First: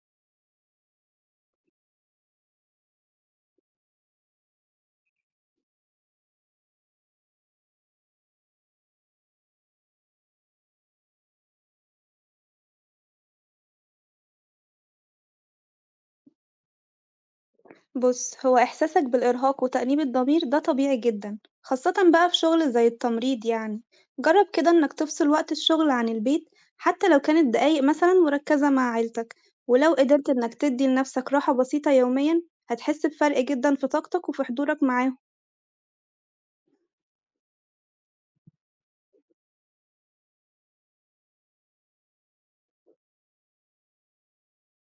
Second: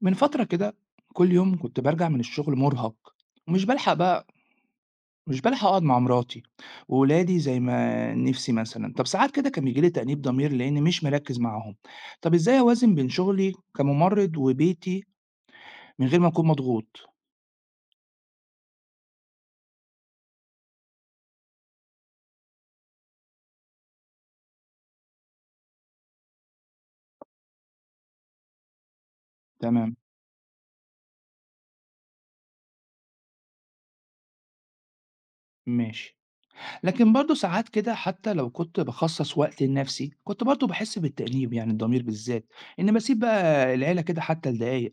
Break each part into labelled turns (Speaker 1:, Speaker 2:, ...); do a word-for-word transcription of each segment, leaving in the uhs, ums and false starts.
Speaker 1: من فترة كده، كل يوم كنت برجع من الشغل مرهق ومش بلحق بقى مش بلحق أقعد مع مراتي وولادي زي ما نفسي مثلا. طب ساعات كده كان بيجيلي تأنيب ضمير لأني مش مركز معاهم. طب إزاي أوازن بين شغلي كممرض وبيتي من غير ما أكون مضغوط؟
Speaker 2: بُص، هو إحساسك بالإرهاق وتأنيب الضمير ده طبيعي جدًا، خاصةً بقى في شغل زي التمريض يعني. جرّب كده إنك تفصل وقت الشغل عن البيت، حتى لو كانت دقايق مثلًا مركّزة مع عيلتك، ولو
Speaker 1: تمام.
Speaker 2: قدرت إنك تدّي لنفسك راحة بسيطة يوميًا، هتحس بفرق جدًا في طاقتك وفي حضورك معاهم.
Speaker 1: ماشي. لكن برضه ساعات كده، حتى لو كنت باخصص وقت لنفسي، كنت برضه باحس بالتأنيب يعني الضمير بالذات، إني باسيب بقى العيلة كده حتى لدقايق.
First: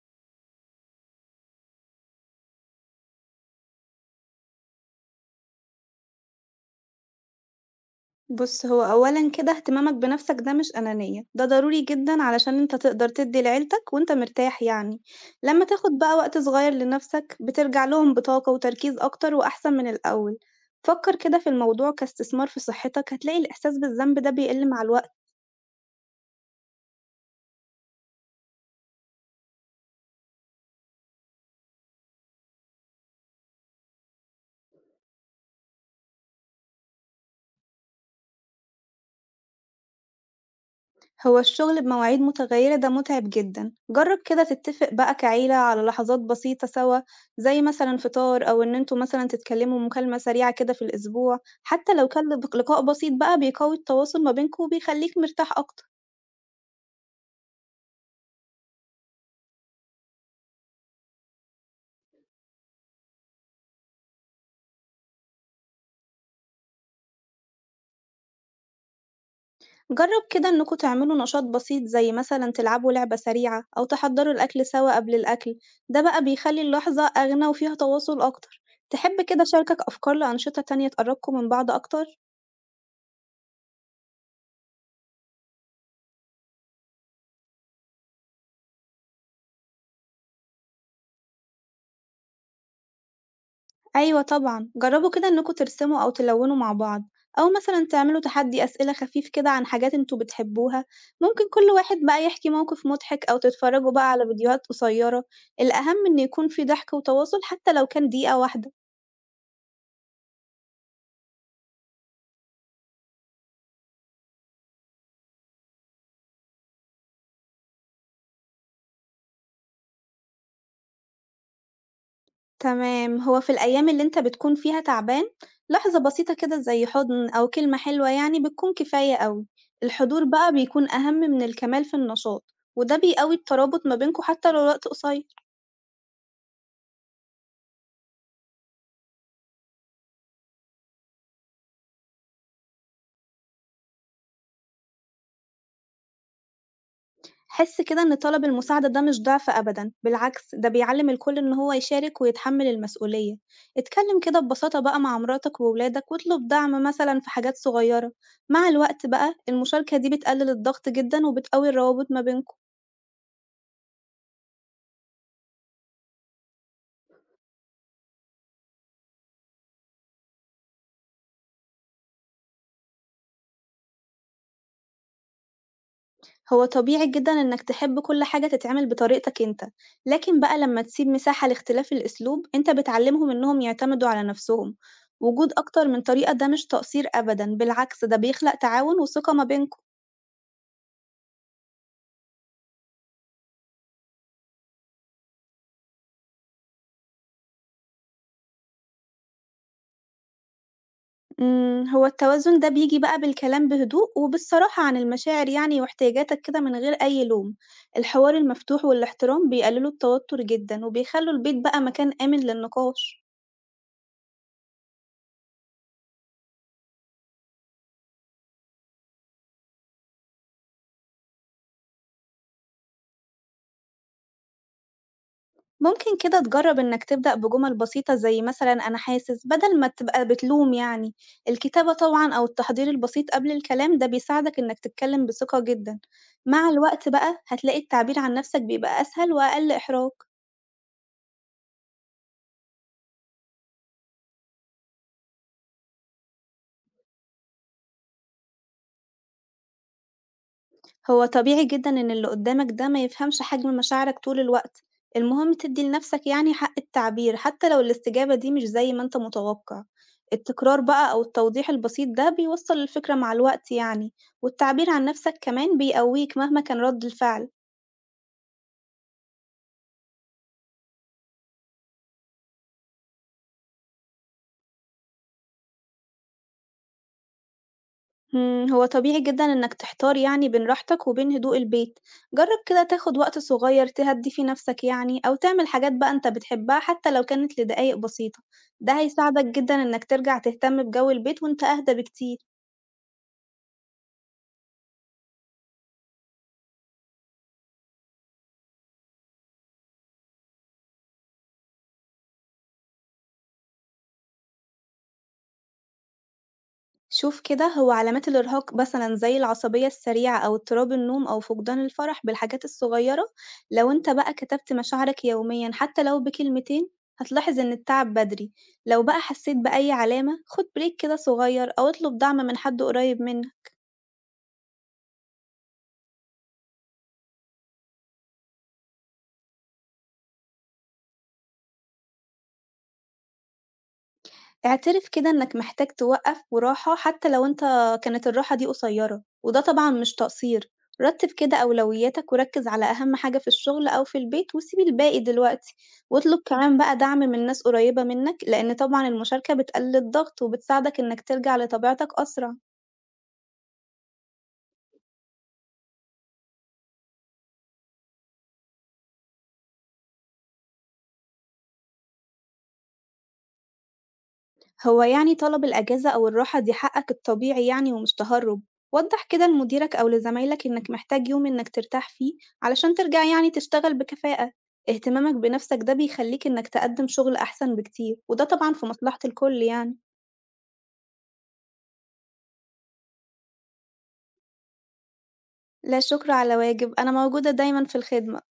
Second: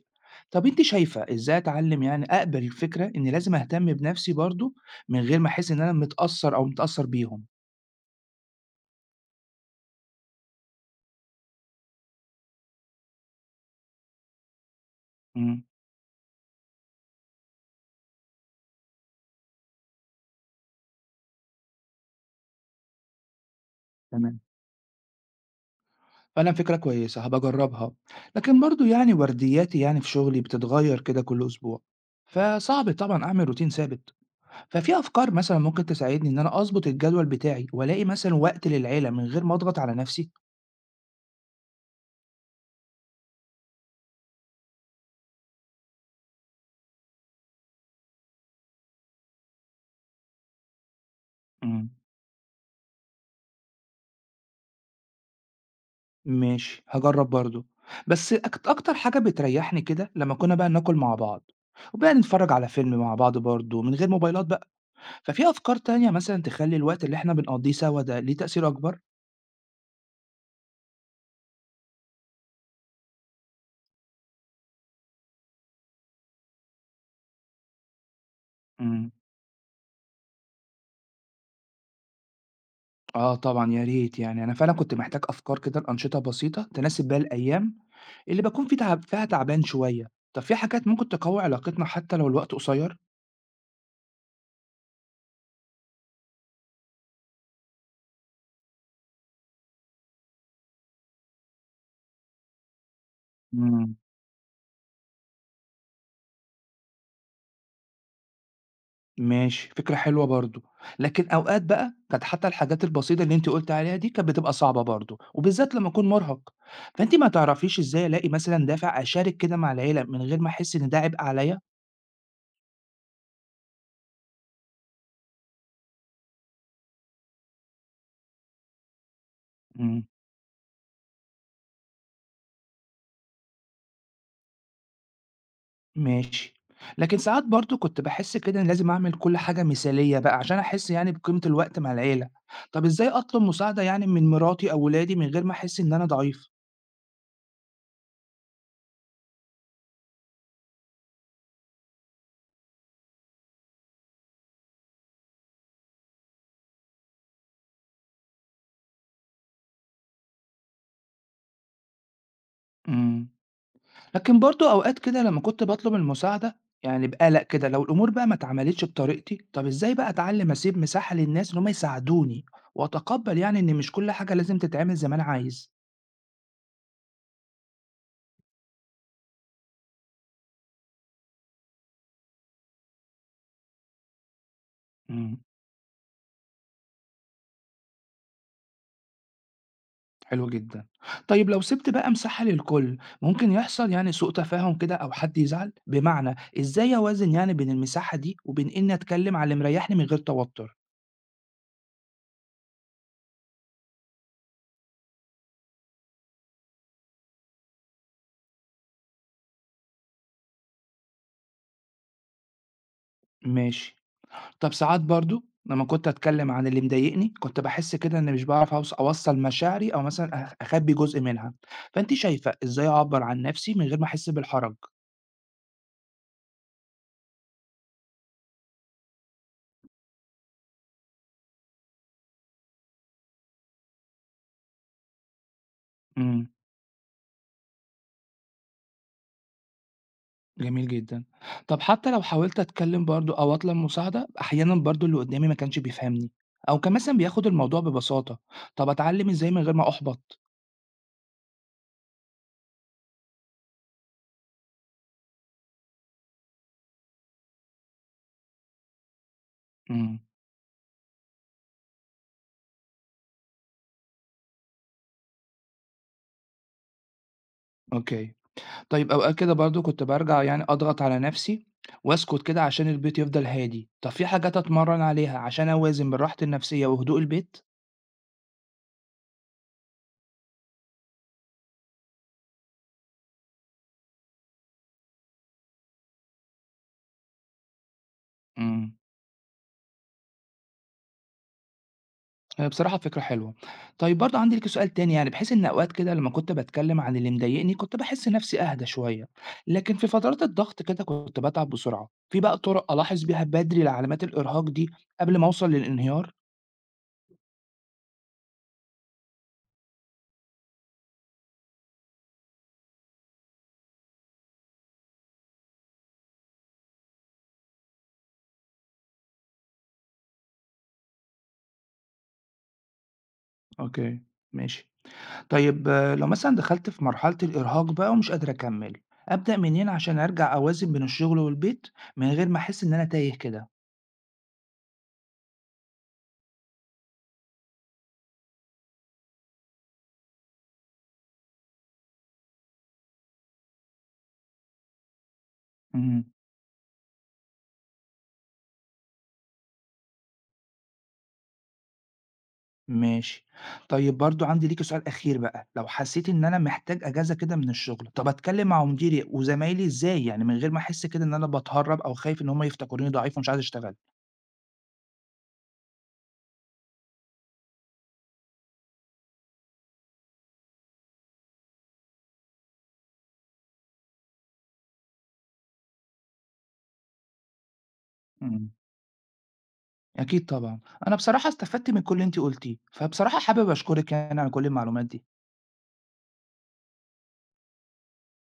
Speaker 1: طب أنتِ شايفة إزاي أتعلم يعني أقبل الفكرة إني لازم أهتم بنفسي برضه من غير ما أحس إن أنا متأثر أو متأثر بيهم؟
Speaker 2: بُص، هو أولًا كده اهتمامك بنَفْسك ده مش أنانية، ده ضروري جدًا علشان أنت تقدر تدّي لعيلتك وأنت مرتاح يعني،
Speaker 1: إمم.
Speaker 2: لمّا تاخد بقى وقت صغير لنَفْسك بترجع لهم بطاقة وتركيز أكتر وأحسن من الأول، فكّر كده في الموضوع كاستثمار في صحتك، هتلاقي الإحساس بالذنب ده
Speaker 1: تمام.
Speaker 2: بيقِل مع الوقت.
Speaker 1: فعلًا فكرة كويسة هابقى أجربها، لكن برضه يعني وردياتي يعني في شغلي بتتغير كده كل أسبوع، فصعب طبعًا أعمل روتين ثابت. ففي أفكار مثلًا ممكن تساعدني إن أنا أضبط الجدول بتاعي وألاقي مثلًا وقت للعيلة من غير ما أضغط على نفسي؟
Speaker 2: هو الشغل بمواعيد متغيرة ده متعب جدًا، جرّب كده تتفق بقى كعيلة على لحظات بسيطة سوا، زي مثلًا فطار أو إن أنتم مثلًا تتكلموا مكالمة سريعة كده في الأسبوع،
Speaker 1: امم.
Speaker 2: حتى لو كان لق لقاء بسيط بقى بيقوي التواصل ما بينكم وبيخليك مرتاح أكتر.
Speaker 1: ماشي، هاجرّب برضه، بس أكت أكتر حاجة بتريحني كده لمّا كنا بقى ناكل مع بعض، وبقى نتفرج على فيلم مع بعض برضه من غير موبايلات بقى. ففي أفكار تانية مثلًا تخلّي الوقت اللي إحنا بنقضيه سوا ده ليه تأثير أكبر؟
Speaker 2: جرّب كده إنكم تعملوا نشاط بسيط زي مثلًا تلعبوا لعبة سريعة أو تحضّروا الأكل سوا قبل الأكل، ده بقى بيخلي اللحظة أغنى وفيها تواصل أكتر.
Speaker 1: امم.
Speaker 2: تحب كده أشاركك أفكار لأنشطة تانية تقرّبكم من بعض أكتر؟
Speaker 1: آه طبعًا يا ريت، يعني أنا فعلًا كنت محتاج أفكار كده لأنشطة بسيطة تناسب بيها الأيام اللي باكون في تعب فيها تعبان شوية. طب في حاجات ممكن تقوي علاقتنا حتى لو الوقت قصير؟
Speaker 2: أيوة طبعًا، جرّبوا كده إنكم ترسموا أو تلوّنوا مع بعض، أو مثلًا تعملوا تحدي أسئلة خفيف كده عن حاجات أنتم بتحبوها، ممكن كل واحد بقى يحكي موقف مضحك أو تتفرّجوا
Speaker 1: إمم.
Speaker 2: بقى على فيديوهات قصيّرة، الأهم إن يكون في ضحك وتواصل حتى لو كان دقيقة واحدة.
Speaker 1: ماشي، فكرة حلوة برضه، لكن أوقات بقى كانت حتى الحاجات البسيطة اللي أنتِ قُلتِ عليها دي كانت بتبقى صعبة برضه، وبالذات لمّا أكون مرهق. فأنتِ ما تعرفيش إزاي ألاقي مثلًا دافع أشارك كده مع العيلة من غير ما أحس إن ده عبء عليَّ؟
Speaker 2: تمام، هو في الأيام اللي أنت بتكون فيها تعبان، لحظة بسيطة كده زي حضن أو كلمة حلوة يعني بتكون كفاية أوي،
Speaker 1: إمم.
Speaker 2: الحضور بقى بيكون أهم من الكمال في النشاط، وده بيقوي الترابط ما بينكم حتى لو الوقت قصيّر.
Speaker 1: ماشي. لكن ساعات برضه كنت باحس كده إن لازم أعمل كل حاجة مثالية بقى عشان أحس يعني بقيمة الوقت مع العيلة. طب إزاي أطلب مساعدة يعني من مراتي أو ولادي من غير ما أحس إن أنا ضعيف؟
Speaker 2: حس كده إن طلب المساعدة ده مش ضعف أبدًا، بالعكس ده بيعلّم الكل إن هو يشارك ويتحمل المسؤولية، اتكلم كده ببساطة بقى مع مراتك وولادك واطلب دعم مثلًا في حاجات صغيرة، مع الوقت بقى المشاركة دي بتقلل الضغط جدًا وبتقوي الروابط ما بينكم،
Speaker 1: إمم. لكن برضه أوقات كده لما كنت باطلب المساعدة يعني بقلق كده لو الأمور بقى ما اتعملتش بطريقتي. طب إزاي بقى أتعلم أسيب مساحة للناس إن هم يساعدوني وأتقبل يعني إن مش كل حاجة لازم تتعمل زي ما أنا عايز؟
Speaker 2: هو طبيعي جدًا إنك تحب كل حاجة تتعمل بطريقتك أنت، لكن بقى لما تسيب مساحة لاختلاف الأسلوب أنت بتعلمهم إنهم يعتمدوا على نفسهم،
Speaker 1: امم.
Speaker 2: وجود أكتر من طريقة ده مش تقصير أبدًا، بالعكس ده بيخلق تعاون وثقة ما بينكم.
Speaker 1: حلو جدا. طيب لو سبت بقى مساحة للكل ممكن يحصل يعني سوء تفاهم كده أو حد يزعل. بمعنى، إزاي أوازن يعني بين المساحة دي وبين إني أتكلم على اللي مريحني من غير توتر؟
Speaker 2: إمم، هو التوازن ده بييجي بقى بالكلام بهدوء وبالصراحة عن المشاعر يعني واحتياجاتك كده من غير أي لوم، الحوار المفتوح والاحترام بيقللوا التوتر جدًا، وبيخلّوا البيت بقى مكان آمن للنقاش.
Speaker 1: ماشي. طَب ساعات برضه لمّا كنت أتكلّم عن اللي مضايقني، كنت باحس كده إنّي مش باعرف أوص أوصّل مشاعري أو مثلًا أخ أخبّي جزء منها. فأنتِ شايفة إزاي أعبّر عن نَفْسي من غير ما أحس بالحرج؟
Speaker 2: ممكن كده تجرّب إنك تبدأ بجمل بسيطة زي مثلًا أنا حاسس، بدل ما تبقى بتلوم يعني، الكتابة طبعًا أو التحضير البسيط قبل الكلام ده بيساعدك إنك تتكلم بثقة جدًا،
Speaker 1: إمم.
Speaker 2: مع الوقت بقى هتلاقي التعبير عن نفسك بيبقى أسهل وأقل إحراج.
Speaker 1: جميل جدًا. طَب حتى لو حاولت أتكلّم برضه أو أطلب مساعدة، أحيانًا برضه اللي قدّامي ما كانش بيفهمني أو كان مثلًا بياخُد الموضوع ببساطة. طَب أتعلّم إزاي من غير ما أُحبط؟
Speaker 2: هو طبيعي جدًا إن اللي قدّامك ده ما يفهمش حجم مشاعرك طول الوقت، المهم تدّي لنفسك يعني حق التعبير حتى لو الاستجابة دي مش زي ما أنت متوقع،
Speaker 1: إمم.
Speaker 2: التكرار بقى أو التوضيح البسيط ده بيوصّل الفكرة مع الوقت يعني، والتعبير عن نفسك كمان بيقوّيك مهما كان رَد الفعل.
Speaker 1: أوكي. طيب أوقات كده برضه كنت بارجع يعني أضغط على نفسي وأسكت كده عشان البيت يفضل هادي. طب في حاجات أتمرن عليها عشان أوازن بين راحتي النفسية وهدوء البيت؟
Speaker 2: إمم، هو طبيعي جدًا إنك تحتار يعني بين راحتك وبين هدوء البيت، جرّب كده تاخد وقت صغير تهدّي فيه نَفْسك يعني، أو تعمل حاجات بقى أنت بتحبها حتى لو كانت لدقايق بسيطة،
Speaker 1: إمم.
Speaker 2: ده هيساعدك جدًا إنك ترجع تهتم بجو البيت وأنت أهدى بكتير.
Speaker 1: هي بصراحة فكرة حلوة. طيب برضه عندي ليكِ سؤال تاني، يعني بحيث إن أوقات كده لمّا كنت باتكلم عن اللي مضايقني كنت باحس نفسي أهدى شوية، لكن في فترات الضغط كده كنت باتعب بسرعة. في بقى طرق ألاحظ بيها بدري علامات الإرهاق دي قبل ما أوصل للانهيار؟
Speaker 2: شوف كده هو علامات الإرهاق مثلا زي العصبية السريعة أو اضطراب النوم أو فقدان الفرح بالحاجات الصغيرة، لو انت بقى كتبت مشاعرك يوميا حتى لو بكلمتين هتلاحظ إن التعب بدري. لو بقى حسيت بأي علامة خد بريك كده صغير أو اطلب دعم من حد قريب منك.
Speaker 1: أوكي، ماشي. طيب آه، لو مثلا دخلت في مرحلة الإرهاق بقى ومش قادر أكمل، أبدأ منين عشان أرجع أوازن بين الشغل والبيت من غير ما أحس إن أنا تايه كده؟
Speaker 2: اعترف كده إنك محتاج توقّف وراحة حتى لو أنت كانت الراحة دي قصيّرة، وده طبعًا مش تقصير. رتّب كده أولوياتك وركّز على أهم حاجة في الشغل أو في البيت وسيب الباقي دلوقتي،
Speaker 1: امم.
Speaker 2: واطلب كمان بقى دعم من ناس قريّبة منّك، لإن طبعًا المشاركة بتقلل الضغط وبتساعدك إنك ترجع لطبيعتك أسرع.
Speaker 1: ماشي. طيب برضو عندي ليك سؤال أخير بقى. لو حسيت إن أنا محتاج أجازة كده من الشغل، طب أتكلم مع مديري وزمايلي إزاي يعني من غير ما أحس كده إن أنا بتهرب أو خايف إن هما يفتكروني ضعيف ومش عايز أشتغل؟
Speaker 2: هو يعني طلب الأجازة أو الراحة دي حقك الطبيعي يعني ومش تهرب. وضح كده لمديرك أو لزمايلك إنك محتاج يوم إنك ترتاح فيه علشان ترجع يعني تشتغل بكفاءة. اهتمامك بنفسك ده بيخليك إنك تقدم شغل أحسن بكتير وده
Speaker 1: امم.
Speaker 2: طبعا في مصلحة الكل يعني.
Speaker 1: أكيد طبعا. أنا بصراحة استفدت من كل اللي أنت قلتيه، فبصراحة حابب أشكرك يعني على كل المعلومات دي.
Speaker 2: لا شكر على واجب، أنا موجودة دايما في الخدمة.